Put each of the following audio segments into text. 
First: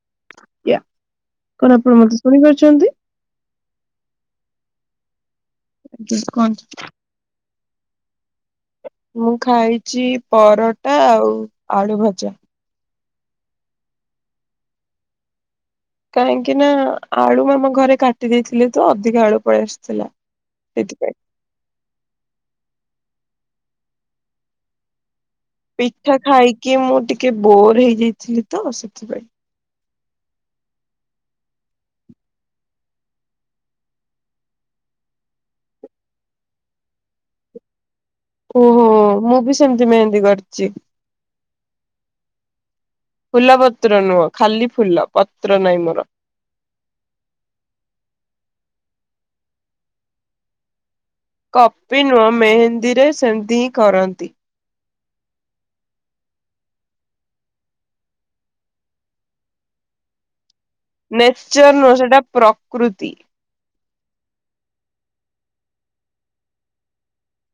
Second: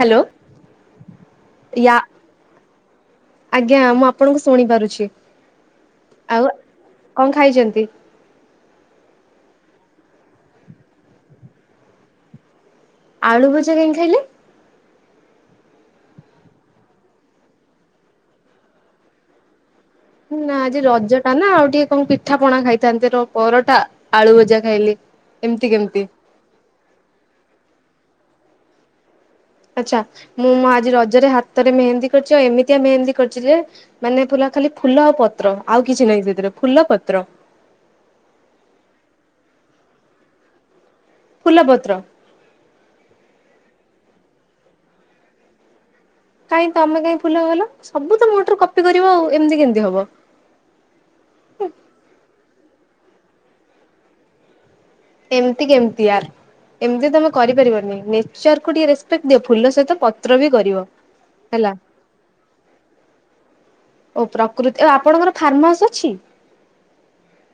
Hello ୟା କଣ ଆପଣ ୟା ମତେ ଶୁଣିପାରୁଛନ୍ତି? ଆଜ୍ଞା ମୁଁ ଆପଣଙ୍କୁ ଶୁଣି ପାରୁଛି। ଆଉ [unintelligible] କଣ ଖାଇଛନ୍ତି? ମୁଁ ଖାଇଛି ପରଟା ଆଉ ଆଳୁ ଭଜା। ଆଳୁ ଭଜା କାଇଁ ଖାଇଲେ? କାହିଁକି ନା ଆଳୁ ଆମ ଘରେ କାଟି ଦେଇଥିଲେ ତ ଅଧିକ ଆଳୁ ପାଳିଆସିଥିଲା। ନା ଆଜି ରଜ ଟା ନା ଆଉ ଟିକେ କଣ ପିଠାପଣା ଖାଇଥାନ୍ତେ ପରଟା ଆଳୁ ଭଜା ଖାଇଲେ। ପିଠା ଖାଇକି ମୁଁ ଟିକେ ବୋର୍ ହେଇଯାଇଥିଲି ତ ସେଥିପାଇଁ। ଆଚ୍ଛା ମୁଁଁ ମୁଁ ଆଜି ରଜରେ ହାତରେ ମେହେନ୍ଦୀ କରିଚି ଆଉ ଏମିତିଆ ମେହେନ୍ଦୀ କରିଚି ଯେ- ମାନେ ପୁଲ ଖାଲି ଫୁଲ ଆଉ ପତ୍ର ଆଉ କିଛି ନାହିଁ ସେଥିରେ ଫୁଲ ପତ୍ର। ଓହୋ ମୁଁ ବି ସେମିତି ମେହେନ୍ଦୀ କରିଚି। ଫୁଲପତ୍ର? ଫୁଲ ପତ୍ର ନୁହଁ ଖାଲି ଫୁଲ ପତ୍ର ନାଇଁ ମୋର। କାଇଁ ତମେ କାହିଁ ଫୁଲ କଲ ସବୁ ତ ମୋ ଥ୍ରୁ କପି କରିବ ଆଉ ଏମିତି କେମିତି ହବ। କପି ନୁହଁ ମେହେନ୍ଦୀରେ ସେମିତି ହିଁ କରନ୍ତି। ଏମିତି କେମିତି ୟାର୍? ଏମିତି ତମେ କରିପାରିବନି ନେଚର କୁ ଟିକେ ରେସପେକ୍ଟ ଦିଅ ଫୁଲ ସହିତ ପତ୍ର ବି କରିବ। ନେଚର ହେଲା ନୁହଁ ସେଟା ପ୍ରକୃତି। ଓ ପ୍ରକୃତି ଆଉ ଆପଣଙ୍କର ଫାର୍ମ ହାଉସ ଅଛି।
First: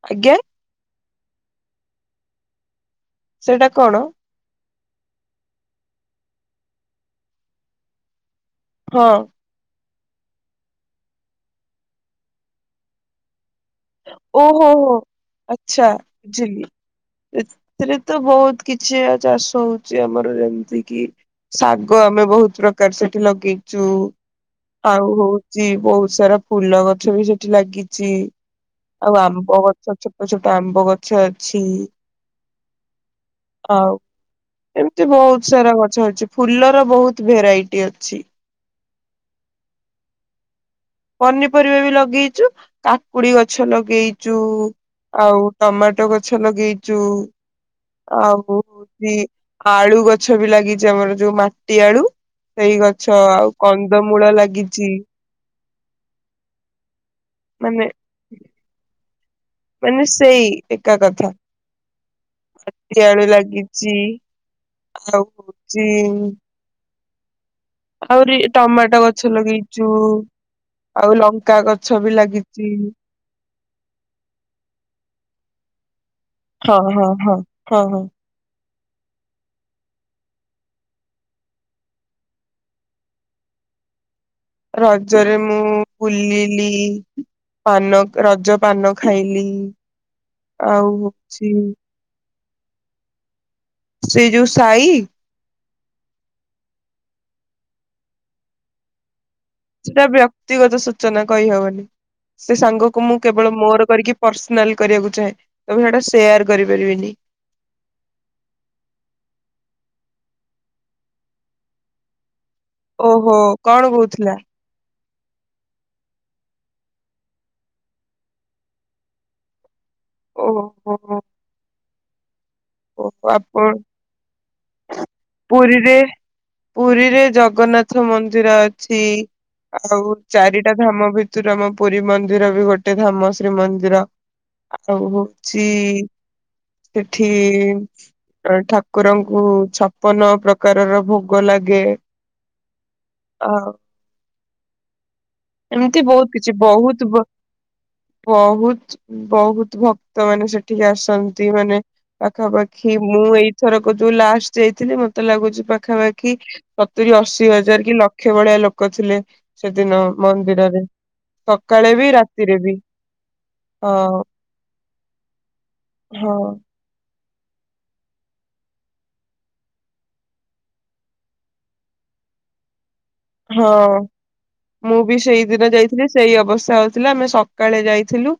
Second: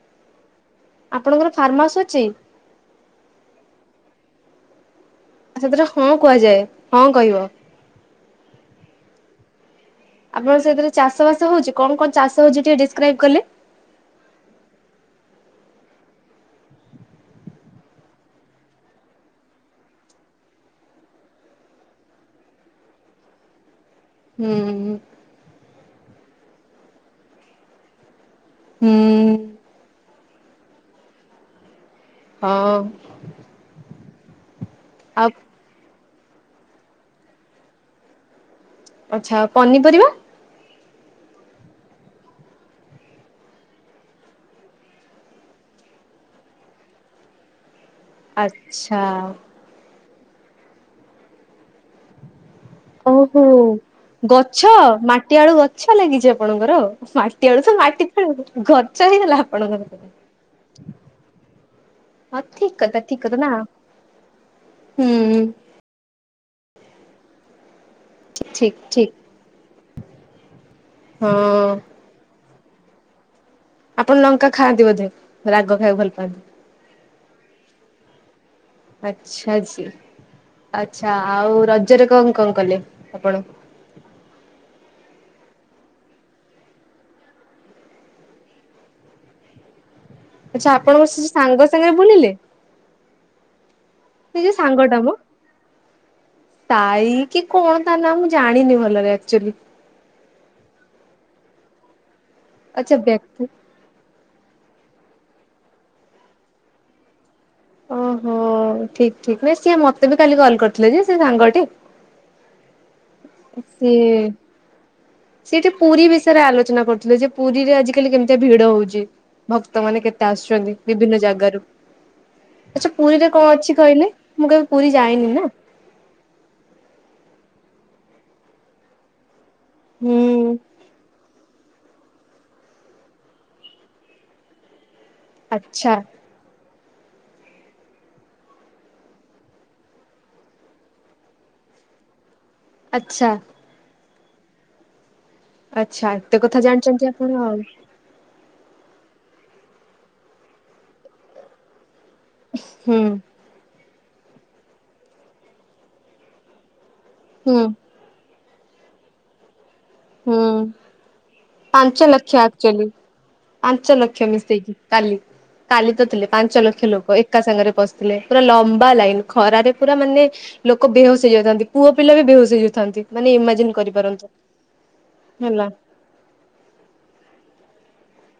ଆଜ୍ଞା? ଆପଣଙ୍କର ଫାର୍ମ ହାଉସ ଅଛି? ସେଇଟା କଣ? ସେଥିରେ ହଁ କୁହାଯାଏ ହଁ କହିବ। ହଁ। ଆପଣ ସେଥିରେ ଚାଷ ବାସ ହଉଛି କଣ କଣ ଚାଷ ହଉଛି ଟିକେ ଡିସକ୍ରାଇବ କଲେ। ଓ ହୋ ହୋ ଆଛା ବୁଝିଲି। ଏଥିରେ ତ ବହୁତ କିଛି ଚାଷ ହଉଛି ଆମର ଯେମିତି କିି ଶାଗ ଆମେ ବହୁତ ପ୍ରକାର ସେଠି ଲଗେଇଚୁ। ହୁଁ ଆଉ ହଉଚି ବହୁତ ସାରା ଫୁଲ ଗଛ ବି ସେଠି ଲାଗିଚି। ଆଉ ହୁଁ ଆମ୍ବ ଗଛ ଛୋଟ ଛୋଟ ଆମ୍ବ ଗଛ ଅଛି। ହଁ। ଆଉ ଏମିତି ଆଉ ବହୁତ ସାରା ଗଛ ଅଛି। ଫୁଲର ବହୁତ ଭେରାଇଟି ଅଛି। ଆଚ୍ଛା ପନିପରିବା? ପନିପରିବା ବି ଲଗେଇ ଚୁ କାକୁଡି ଗଛ ଲଗେଇ ଚୁ ଆଉ ଟମାଟୋ ଗଛ ଲଗେଇ ଚୁ ଆଉ ଆଚ୍ଛା ହଉଛି ଆଳୁ ଗଛ ବି ଲାଗିଛି ଆମର ଯୋଉ ମାଟି ଆଳୁ। ସେଇ ଗଛ ଓହୋ। ଆଉ କନ୍ଦମୂଳ ଗଛ ଲାଗିଛି। ମାଟି ଆଳୁ ଗଛ ଲାଗିଛି ଆପଣଙ୍କର? କେଳୁ ତ ମାନେ ମାଟି ତଳେ ଗଛ ହେଇଗଲା ମାନେ ସେଇ ଆପଣଙ୍କର। ଏକା କଥା। ହଁ ଠିକ୍ କଥା ଠିକ୍ ଆଳୁ କଥା ନା ଲାଗିଛି ହୁଁ। ଜେଏମ୍। ଆହୁରି ଠିକ ଟମାଟୋ ଠିକ ଗଛ ଲଗେଇଛୁ ଆଉ ଲଙ୍କା ହଁ ଗଛ ବି ଲାଗି ତିଇନି। ଆପଣ ଲଙ୍କା ଖାଆନ୍ତି ବୋଧେ ରାଗ ଖାଇବାକୁ ଭଲ ପାଆନ୍ତି। ହଁ ହଁ ହଁ ହଁ ହଁ। ଆଚ୍ଛା ଜି ଆଚ୍ଛା ଆଉ ରଜରେ କଅଁ କଅଁକଲେ ଆପଣ? ରଜରେ ମୁଁ ବୁଲିଲି ପାନ ରଜ ପାନ ଖାଇଲି ଆଛା ଆଉ ଆପଣ ମୋର ସେ ଯଉ ହଉଛି ସାଙ୍ଗ ସାଙ୍ଗରେ ବୁଲିଲେ ସେଇ ସେ ଯୋଉ ସାଇ ସାଙ୍ଗଟା ମଁ। ସାଇ କି କଣ ତା ନା ମୁଁ ଜାଣିନି ଭଲରେ ଆକଚୁଆଲି। ସେଇଟା ବ୍ୟକ୍ତିଗତ ସୂଚନା କହିହବନି ସେ ଆଚ୍ଛା ସାଙ୍ଗକୁ ମୁଁ ବ୍ୟକ୍ତି କେବଳ ମୋର କରିକି ପର୍ସନାଲି କରିବାକୁ ଚାହେଁ ତ ସେଟା ସେୟାର କରିପାରିବନି। ଓହୋ ଠିଙ୍କ୍‌ ଠିକ୍ ନାଇ ସିଏ ମତେ ବି କାଲି କଲ୍ କରିଥିଲେ ଯେ ସେ ସାଙ୍ଗ ଟି। ଓହୋ କଣ ସିଏ। କହୁଥିଲା? ସେଟି ପୁରୀ ବିଷୟରେ ଆଲୋଚନା କରୁଥିଲେ ଯେ ପୁରୀରେ ଆଜିିକାଲି କେମିତିଆ ଭିଡ ହଉଛି। ଭକ୍ତ ମାନେ କେତେ ଓହୋ ଆସୁଛନ୍ତି ହୋ ବିଭିନ୍ନ ଜାଗାରୁ ଆଚ୍ଛା ଓହୋ ପୁରୀରେ କଅଁ ଆପଣ ଅଛି କହିଲେ ମୁଁ କେବେ ପୁରୀ ଯାଇନି ନା? ପୁରୀରେ ପୁରୀରେ ଜଗନ୍ନାଥ ମନ୍ଦିର ଅଛି ଆଉ ହୁଁ ଚାରିଟା ଧାମ ଭିତରୁ ଆମ ପୁରୀ ମନ୍ଦିର ବି ଗୋଟେ ଧାମ ଶ୍ରୀ ମନ୍ଦିର ଆଉ ହଉଛି ଆଚ୍ଛା। ଏଠି ଟି ଠାକୁରଙ୍କୁ ଛପନ ପ୍ରକାରର ଭୋଗ ଲାଗେ ଆଚ୍ଛା। ହଉ ଏମିତି ଆଚ୍ଛା ବହୁତ ଏତେ କିଛି କଥା ଜାଣିଛନ୍ତି ବହୁତ ବ ଆପଣ ଆଉ ବହୁତ ବହୁତ ଭକ୍ତ ମାନେ ସେଠିକି ଆସନ୍ତି ମାନେ ପାଖାପାଖି ହୁଁ ମୁଁ ଏଇଥରକ ଯୋଉ ଲାଷ୍ଟ ଯାଇଥିଲି ମତେ ଲାଗୁଛି ପାଖାପାଖି ସତୁରି ଅଶୀ ହୁଁ। ହଜାର କି ଲକ୍ଷେ ଭଳିଆ ଲୋକ ଥିଲେ ସେଦିନ ହୁଁ ମନ୍ଦିରରେ ସକାଳେ ପାଞ୍ଚ ବି ଲକ୍ଷ ରାତିରେ ବି। ଆକ୍ଚୁଆଲି ପାଞ୍ଚ ହଁ ଲକ୍ଷ ମିଶେଇକି କାଲି କାଲି ତ ଥିଲେ ହଁ ପାଞ୍ଚ ଲକ୍ଷ ଲୋକ ଏକା ସାଙ୍ଗରେ ପଶିଥିଲେ ପୁରା ଲମ୍ବା ଲାଇନ ଖରାରେ ପୁରା ମାନେ ଲୋକ ବେହୋସ ହେଇଯାଉଥାନ୍ତି ପୁଅ ପିଲା ବି ବେହୋସ ହେଇଯାଉଥାନ୍ତି ମାନେ ଇମାଜିନ ହଁ। କରିପାରନି। ମୁଁ ବି ସେଇଦିନ ଯାଇଥିଲି ସେଇ ଅବସ୍ଥା ହଉଥିଲା ଆମେ ସକାଳେ ଯାଇଥିଲୁ।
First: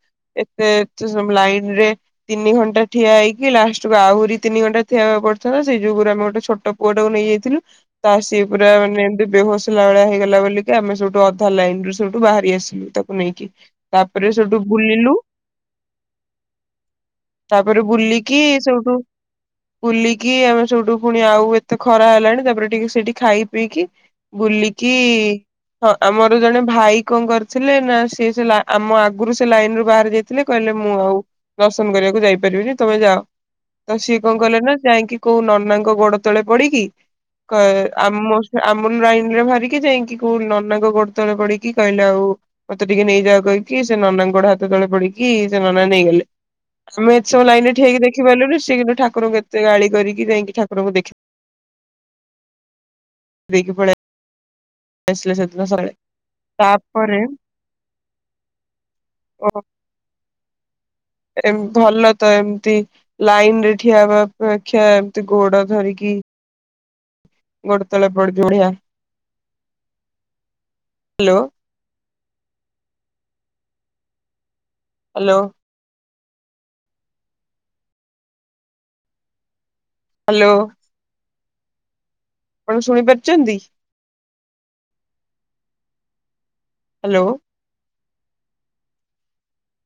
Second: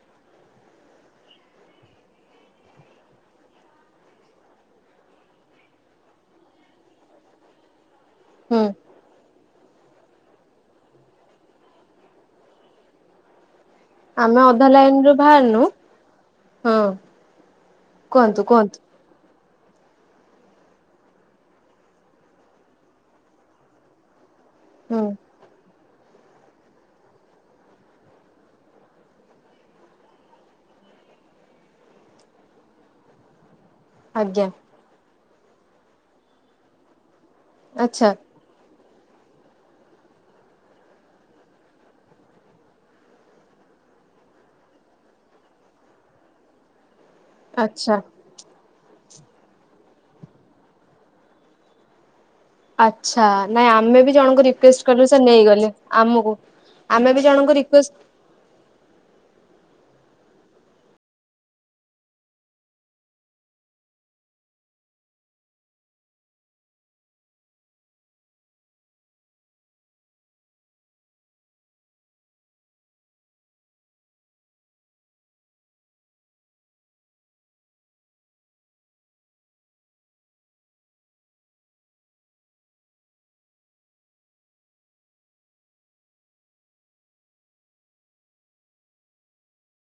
ଏତେ [inaudible] ସବୁ ଲାଇନରେ। ତିନି ଘଣ୍ଟା ଠିଆ ହେଇକି ଲାଷ୍ଟକୁ ଆହୁରି ତିନି ଘଣ୍ଟା ଠିଆ ହବାକୁ ପଡିଥାନ୍ତା ସେ ଯୋଗରୁ ଆମେ ଗୋଟେ ଛୋଟ। ପୁଅଟାକୁ ନେଇଯାଇଥିଲୁ ତା ସିଏ ହୁଁ ପୁରା ମାନେ ଏମିତି ବେହୋସ। ହେଲା ଭଳିଆ ହେଇଗଲା ବୋଲିକା ଆମେ ସେଠୁ ଅଧା ଲାଇନ ରୁ ସେଠୁ ବାହାରି ଆସିଲୁ ତାକୁ ନେଇକି। ତାପରେ ଆମେ ସେଠୁ ଅଧା ଲାଇନ ରୁ ବୁଲିଲୁ। ବାହାରିନୁ ହଁ ତାପରେ ବୁଲିକି କୁହନ୍ତୁ କୁହନ୍ତୁ ସେଉଠୁ ବୁଲିକି ଆମେ ସବଠୁ ପୁଣି ଆଉ ଏତେ ଖରା ହେଲାଣି ତାପରେ ଟିକେ ସେଇଠି ଖାଇ ପିଇକି ବୁଲିକି। ହୁଁ ହଁ ଆମର ଜଣେ ଭାଇ କଣ କରିଥିଲେ ନା ସିଏ ସେ ଆମ ଆଗରୁ ସେ ଲାଇନ ରୁ ବାହାରି ଯାଇ ଥିଲେ କହିଲେ ମୁଁ ଆଉ ଦର୍ଶନ କରିବାକୁ ଯାଇପାରିବିନି ତମେ ଯାଅ। ତ ସିଏ କଣ ଆଜ୍ଞା କଲେନା ଯାଇକି କୋଉ ନନାଙ୍କ ଗୋଡ ତଳେ ପଡିକି। କଏ ଆଚ୍ଛା ଆମ ଆମ [unintelligible] ଲାଇନ ରେ ବାହାରିକି ଯାଇକି କୋଉ ନନାଙ୍କ ଗୋଡ ତଳେ ପିଡିକି କହିଲେ ଆଉ ମତେ ଟିକେ ନେଇଯାଅ କହିକି ସେ ନନାଙ୍କ ଗୋଡେ ହାତ ତଳେ ପଡିକି ସେ ନନା ନେଇଗଲେ। ଆମେ ଏ ସବୁ ଲାଇନ ଆଚ୍ଛା ଠିଆହେଇକି ଦେଖିପାରିଲୁନି ସେ କିନ୍ତୁ ଠାକୁରଙ୍କୁ ଏତେ ଗାଳି କରିକି ଯାଇକି ଠାକୁରଙ୍କୁ ଦେଖି ଆଚ୍ଛା ନାଇଁ ଦେଇକି ପଳେଇ ଆମେବି ଜଣଙ୍କୁ ରିକ୍ୱଷ୍ଟେ କଲୁ ସେ ଆସିଲେ ସେଦିନ ନେଇଗଲେ ସକାଳେ ଆମକୁ। ଆମେ ତାପରେ ବି ଜଣଙ୍କୁ ରିକ୍ଵଷ୍ଟେ ଓ ଏମ୍ ଭଲ ତ ଏମତି ଲାଇନରେ ଠିଆ ହବା ଅପେକ୍ଷା ଏମତି ଗୋଡ ଧରିକି। ଗୋଟେ ତଳେ ପଡିଛି ବଢିଆ ହାଲୋ। ହାଲୋ। ହାଲୋ। ଆପଣ ଶୁଣିପାରୁଚନ୍ତି। ହାଲୋ।